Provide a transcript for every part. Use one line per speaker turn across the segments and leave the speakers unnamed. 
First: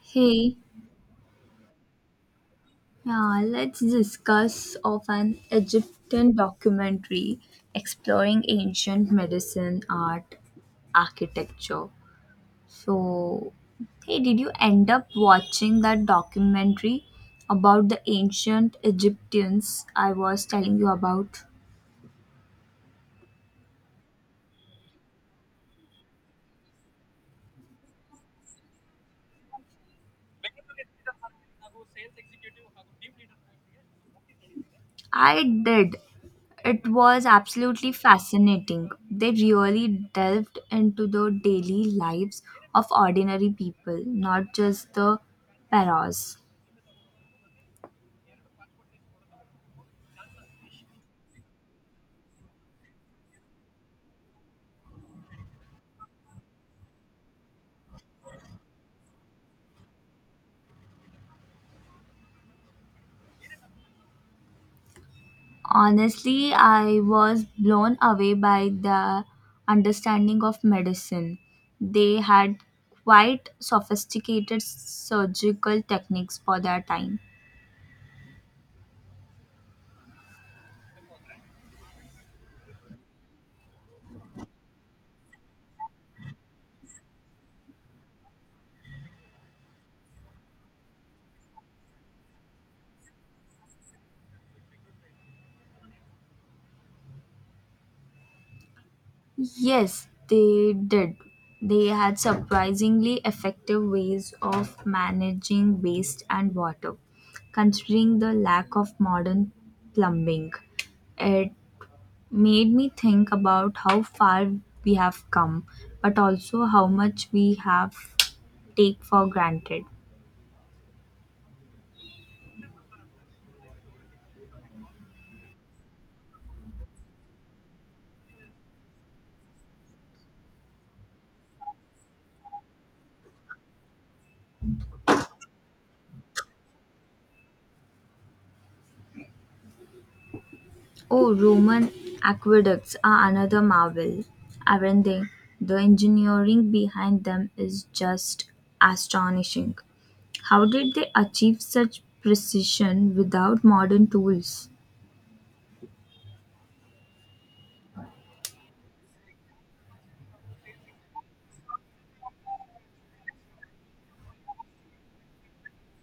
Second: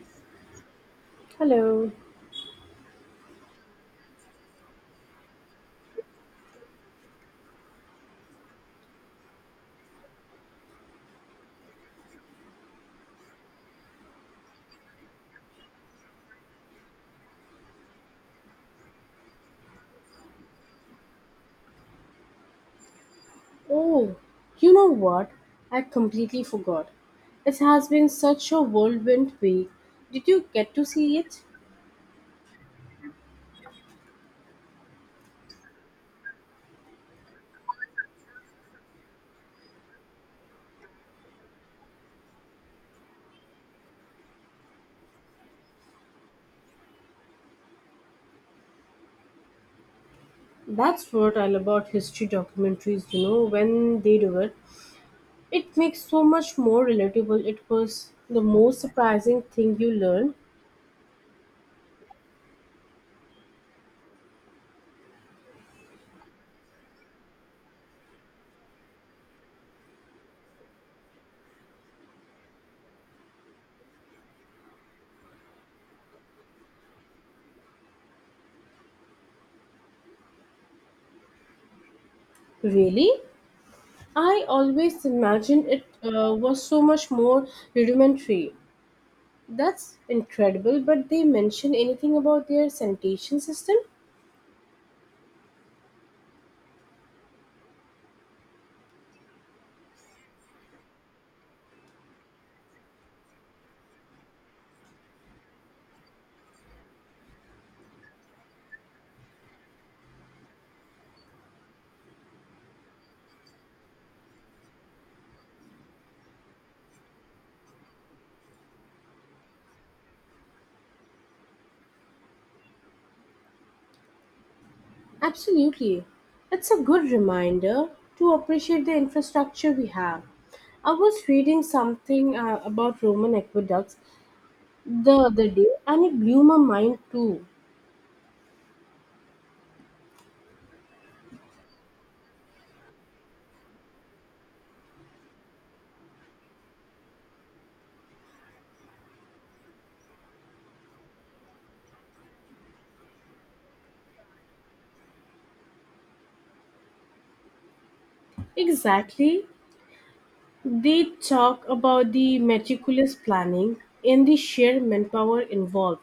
Hey,
Hello.
let's discuss of an Egyptian documentary exploring ancient medicine, art, architecture. So, hey, did you end up watching that documentary about the ancient Egyptians I was telling you about?
Oh, you know what? I completely forgot. It has been such a whirlwind week. Did you get to see it?
I did. It was absolutely fascinating. They really delved into the daily lives of ordinary people, not just the pharaohs.
That's what I love about history documentaries, you know, when they do it. It makes so much more relatable. It was the most surprising thing you learned.
Honestly, I was blown away by the understanding of medicine. They had quite sophisticated surgical techniques for their time.
Really? I always imagined it was so much more rudimentary. That's incredible, but they mention anything about their sanitation system?
Yes, they did. They had surprisingly effective ways of managing waste and water. Considering the lack of modern plumbing, it made me think about how far we have come, but also how much we have take for granted.
Absolutely. It's a good reminder to appreciate the infrastructure we have. I was reading something about Roman aqueducts the other day and it blew my mind too.
Oh, Roman aqueducts are another marvel, aren't they? The engineering behind them is just astonishing. How did they achieve such precision without modern tools?
Exactly. They talk about the meticulous planning and the sheer manpower involved.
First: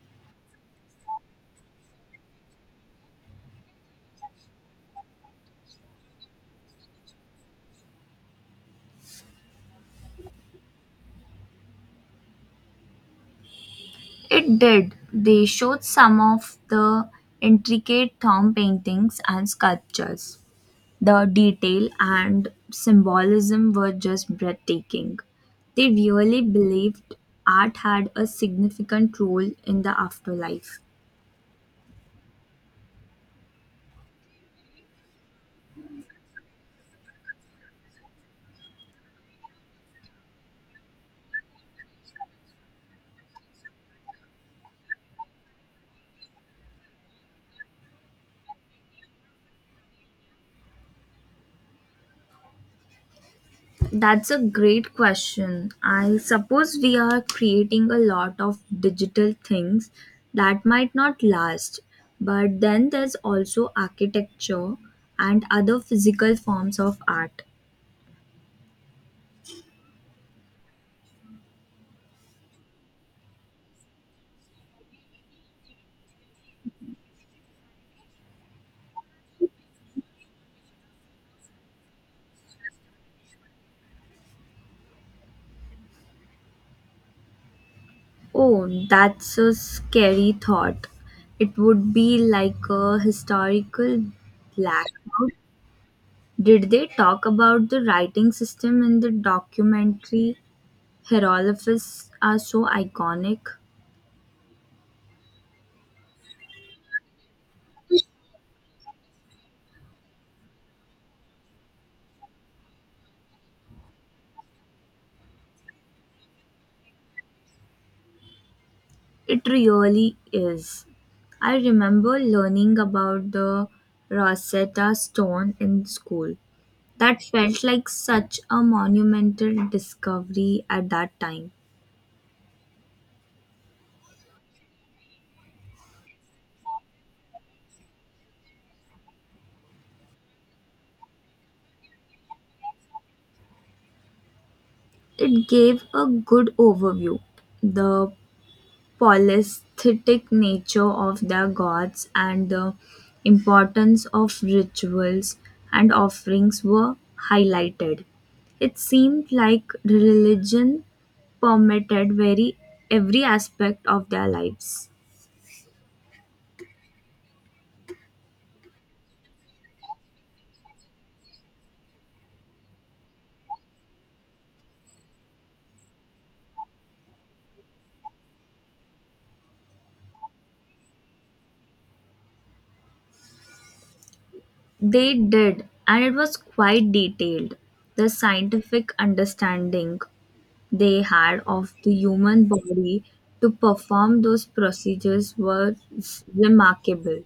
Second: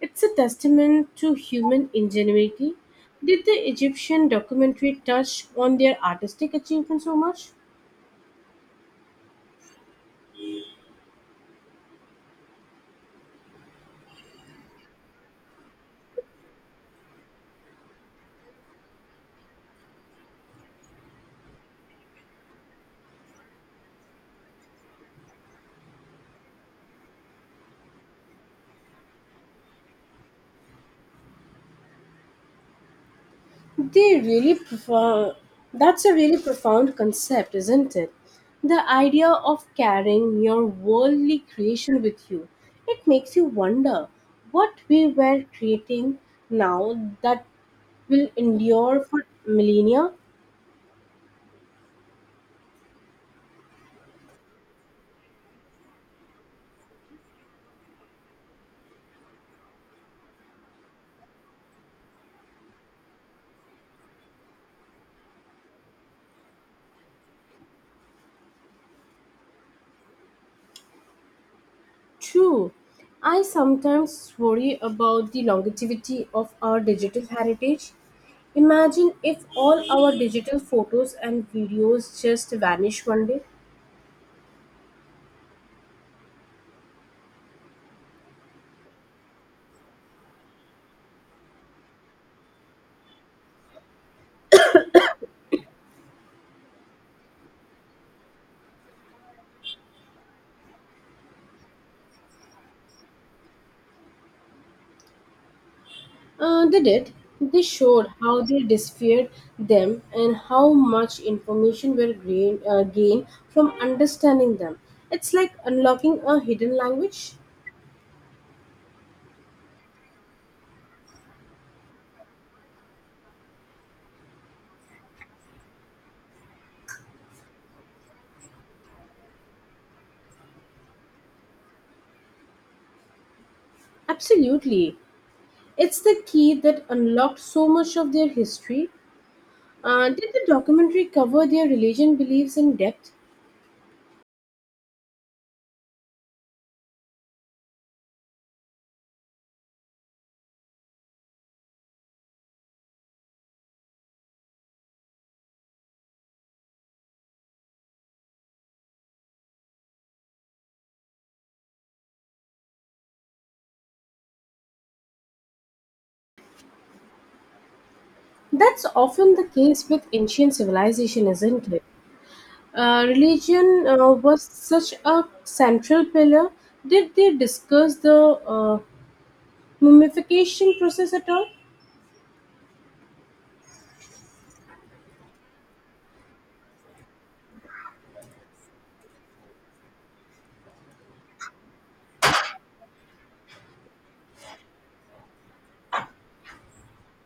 It's a testament to human ingenuity. Did the Egyptian documentary touch on their artistic achievement so much?
It did. They showed some of the intricate tomb paintings and sculptures. The detail and symbolism were just breathtaking. They really believed art had a significant role in the afterlife.
They really profound. That's a really profound concept, isn't it? The idea of carrying your worldly creation with you. It makes you wonder what we were creating now that will endure for millennia.
That's a great question. I suppose we are creating a lot of digital things that might not last, but then there's also architecture and other physical forms of art.
True. I sometimes worry about the longevity of our digital heritage. Imagine if all our digital photos and videos just vanish one day.
Oh, that's a scary thought. It would be like a historical blackout. Did they talk about the writing system in the documentary? Hieroglyphs are so iconic.
They did. They showed how they disfeared them and how much information were gained from understanding them. It's like unlocking a hidden language.
It really is. I remember learning about the Rosetta Stone in school. That felt like such a monumental discovery at that time.
Absolutely. It's the key that unlocked so much of their history. Did the documentary cover their religion beliefs in depth?
It gave a good overview. The polytheistic nature of their gods and the importance of rituals and offerings were highlighted. It seemed like religion permeated very every aspect of their lives.
That's often the case with ancient civilization, isn't it? Religion was such a central pillar. Did they discuss the mummification process at all?
They did, and it was quite detailed. The scientific understanding they had of the human body to perform those procedures was remarkable.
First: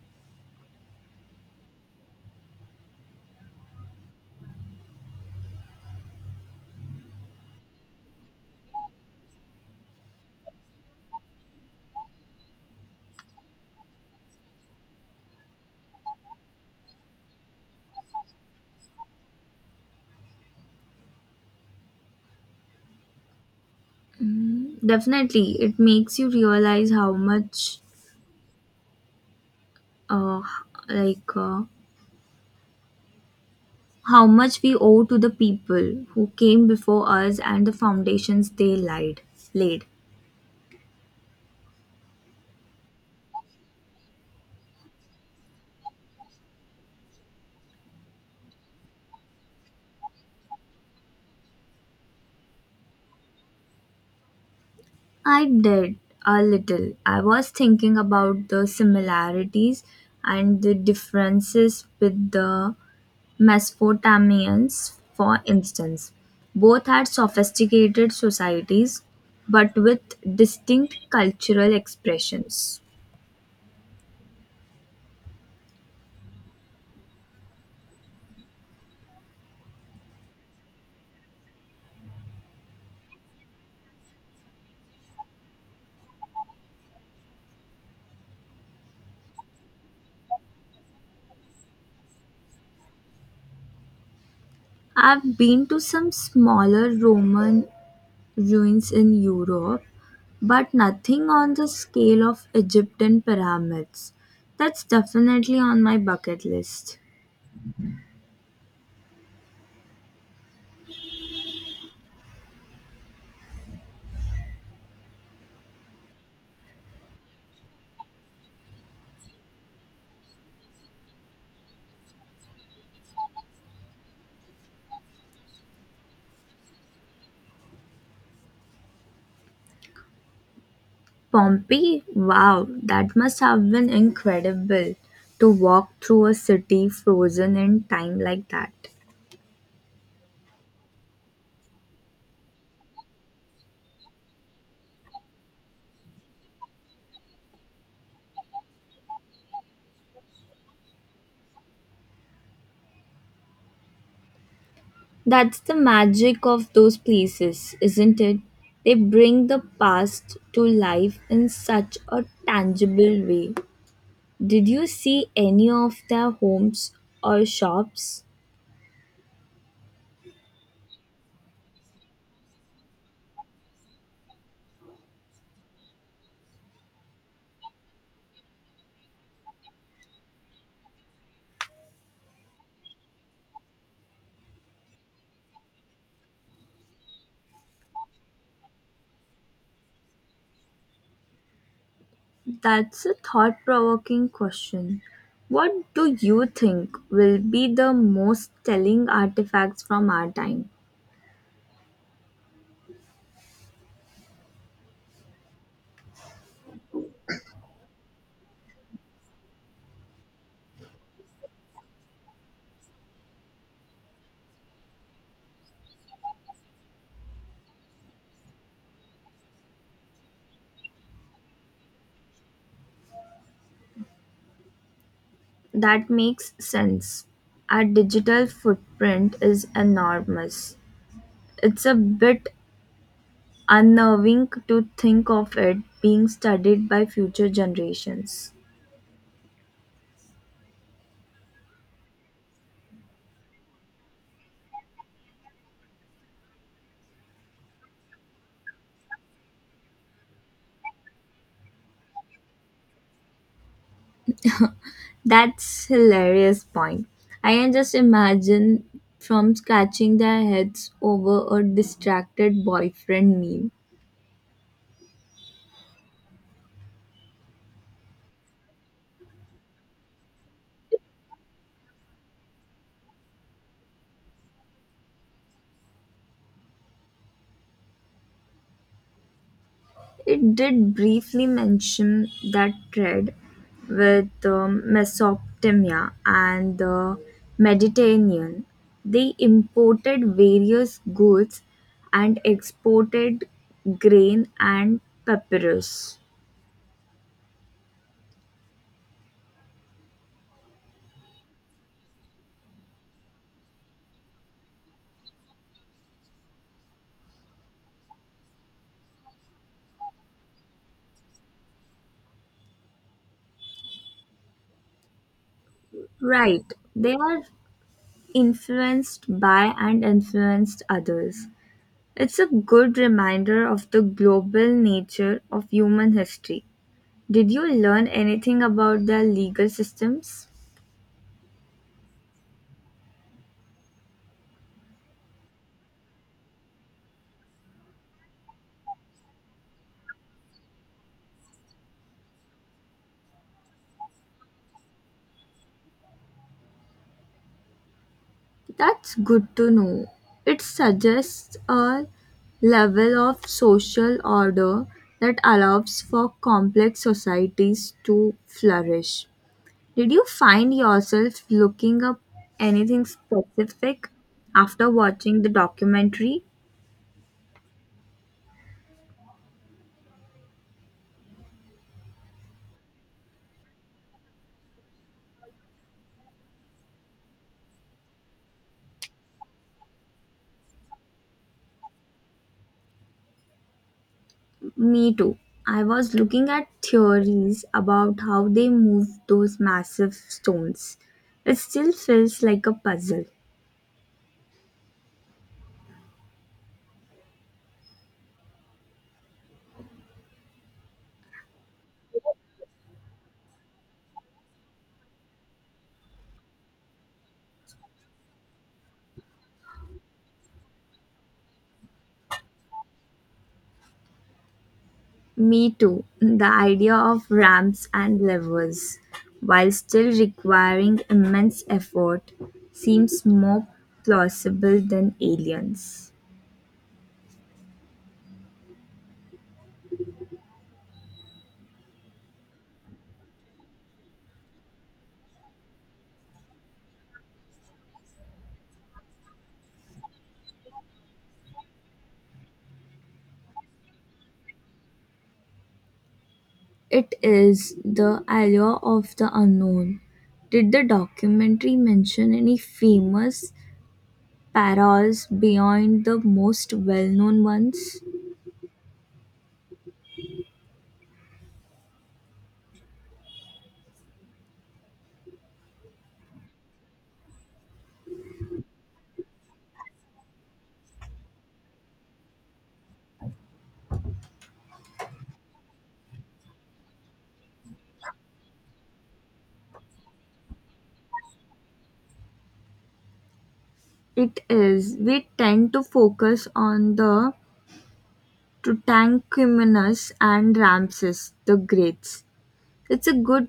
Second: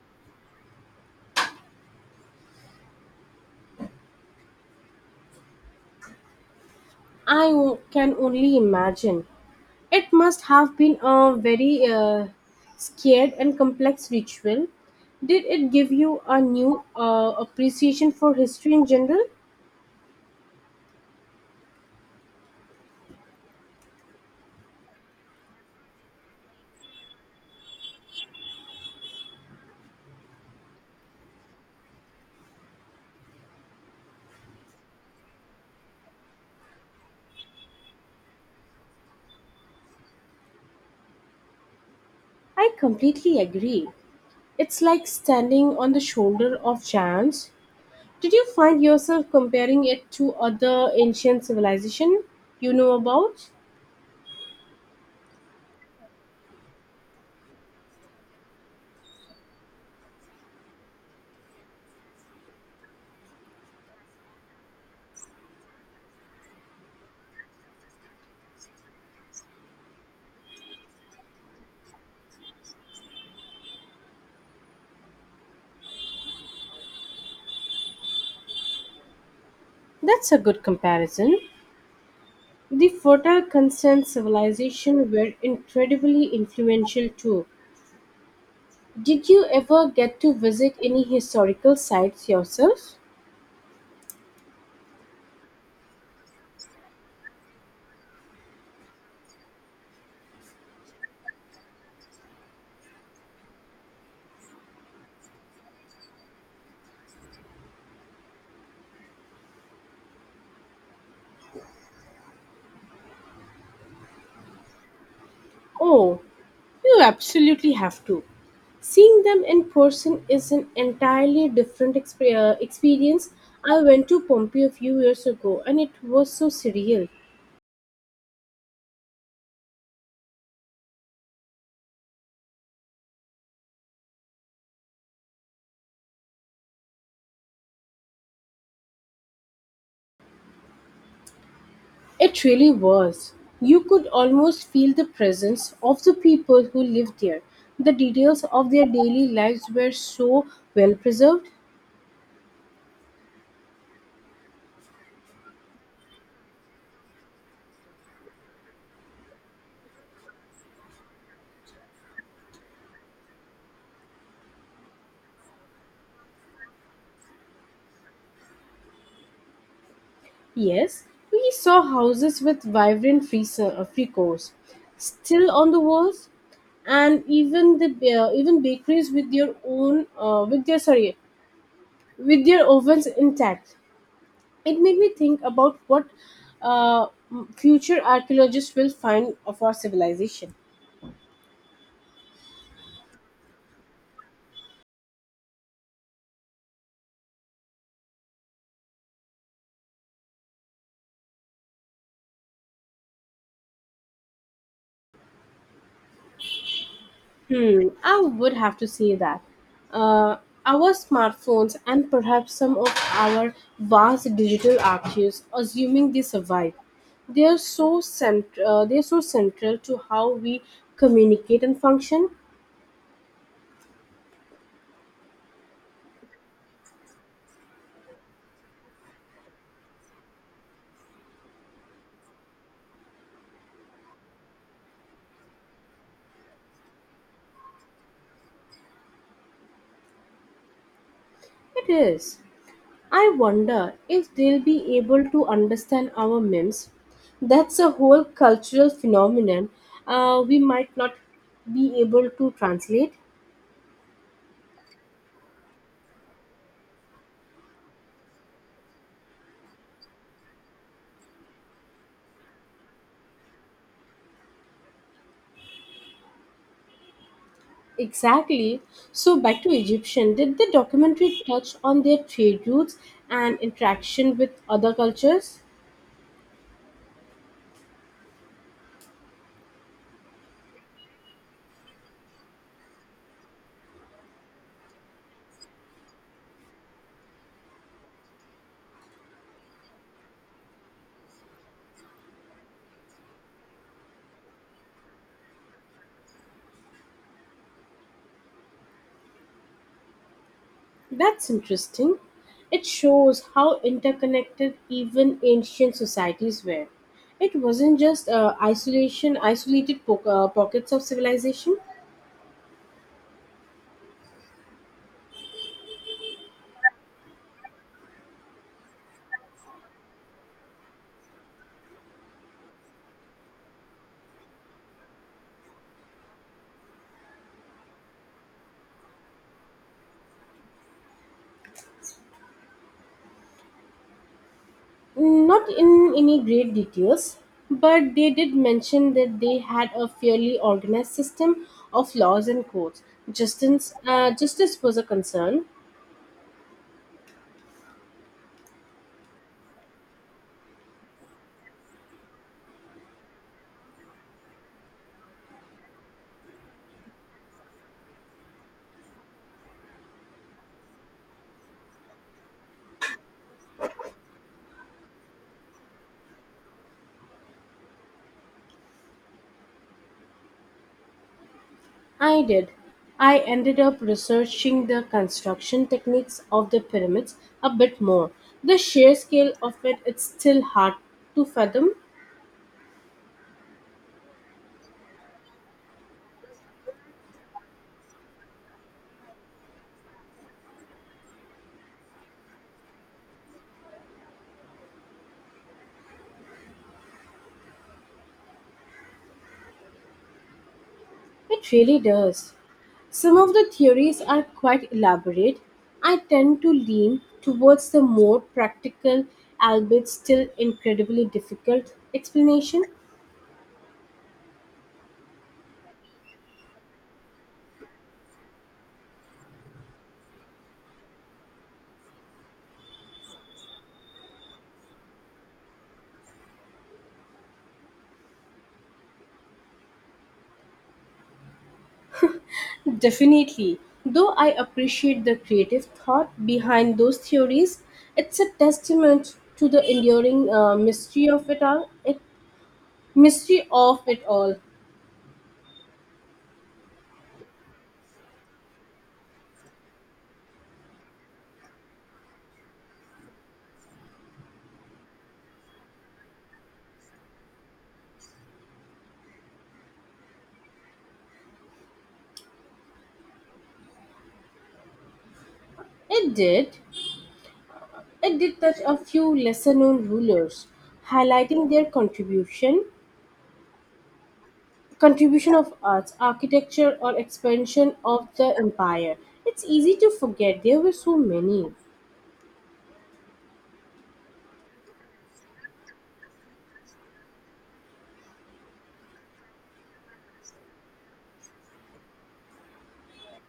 Can only imagine. It must have been a very scared and complex ritual. Did it give you a new appreciation for history in general?
Mm, definitely, it makes you realize how much, uh, like, uh, how much we owe to the people who came before us and the foundations they lied, laid.
I completely agree. It's like standing on the shoulder of giants. Did you find yourself comparing it to other ancient civilization you know about?
I did a little. I was thinking about the similarities and the differences with the Mesopotamians, for instance. Both had sophisticated societies, but with distinct cultural expressions.
That's a good comparison. The phota civilization were incredibly influential too. Did you ever get to visit any historical sites yourself?
I've been to some smaller Roman ruins in Europe, but nothing on the scale of Egyptian pyramids. That's definitely on my bucket list.
Oh, you absolutely have to. Seeing them in person is an entirely different experience. I went to Pompeii a few years ago and it was so surreal.
Pompeii? Wow, that must have been incredible to walk through a city frozen in time like that.
It really was. You could almost feel the presence of the people who lived there. The details of their daily lives were so well preserved.
That's the magic of those places, isn't it? They bring the past to life in such a tangible way. Did you see any of their homes or shops?
Yes, we saw houses with vibrant frescoes still on the walls, and even the even bakeries with their own, with their ovens intact. It made me think about what uh, future archaeologists will find of our civilization.
That's a thought provoking question. What do you think will be the most telling artifacts from our time?
Hmm, I would have to say that. Uh, our smartphones and perhaps some of our vast digital archives, assuming they survive, they are so they are so central to how we communicate and function.
That makes sense. Our digital footprint is enormous. It's a bit unnerving to think of it being studied by future generations.
It is. I wonder if they'll be able to understand our memes. That's a whole cultural phenomenon we might not be able to translate.
That's hilarious point. I can just imagine from scratching their heads over a distracted boyfriend meme.
Exactly. So back to Egyptian, did the documentary touch on their trade routes and interaction with other cultures?
It did briefly mention that thread with Mesopotamia and the Mediterranean. They imported various goods and exported grain and papyrus.
That's interesting. It shows how interconnected even ancient societies were. It wasn't just isolated pockets of civilization.
Right. They are influenced by and influenced others. It's a good reminder of the global nature of human history. Did you learn anything about their legal systems?
Not in any great details, but they did mention that they had a fairly organized system of laws and codes. Justice was a concern.
That's good to know. It suggests a level of social order that allows for complex societies to flourish. Did you find yourself looking up anything specific after watching the documentary?
I did. I ended up researching the construction techniques of the pyramids a bit more. The sheer scale of it, it's still hard to fathom.
Me too. I was looking at theories about how they moved those massive stones. It still feels like a puzzle.
It really does. Some of the theories are quite elaborate. I tend to lean towards the more practical, albeit still incredibly difficult, explanation.
Me too. The idea of ramps and levers, while still requiring immense effort, seems more plausible than aliens.
Definitely. Though I appreciate the creative thought behind those theories, it's a testament to the enduring mystery of it all, mystery of it all.
It is the allure of the unknown. Did the documentary mention any famous paras beyond the most well-known ones?
It did. It did touch a few lesser-known rulers, highlighting their contribution of arts, architecture, or expansion of the empire. It's easy to forget there were so many.
It is. We tend to focus on the Tutankhamun's and Ramses the Greats. It's a good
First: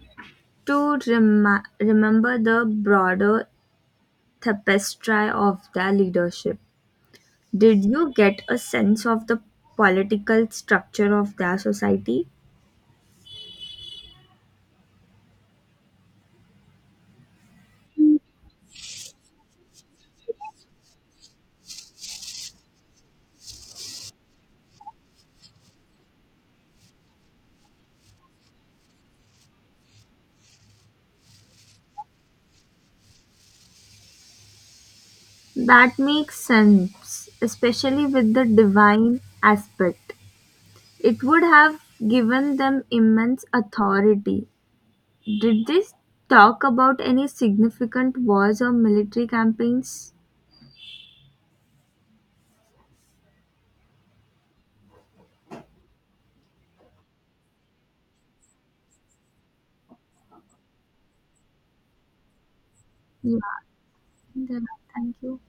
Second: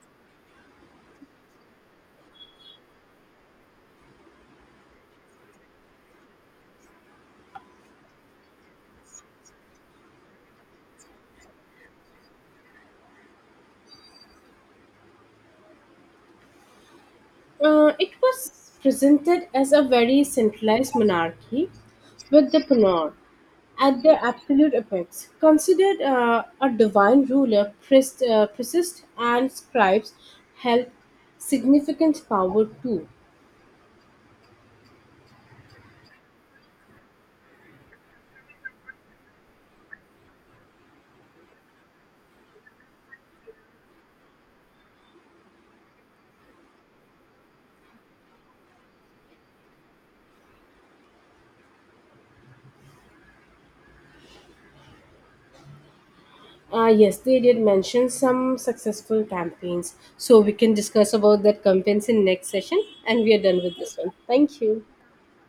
to remember the broader tapestry of their leadership. Did you get a sense of the political structure of their society?
It was presented as a very centralized monarchy with the Panor at their absolute apex, considered a divine ruler, priests and scribes held significant power too.
That makes sense, especially with the divine aspect. It would have given them immense authority. Did they talk about any significant wars or military campaigns?
Yes, they did mention some successful campaigns, so we can discuss about that campaigns in next session, and we
You
are done with
are
this one. Thank
asking.
you.
Thank you.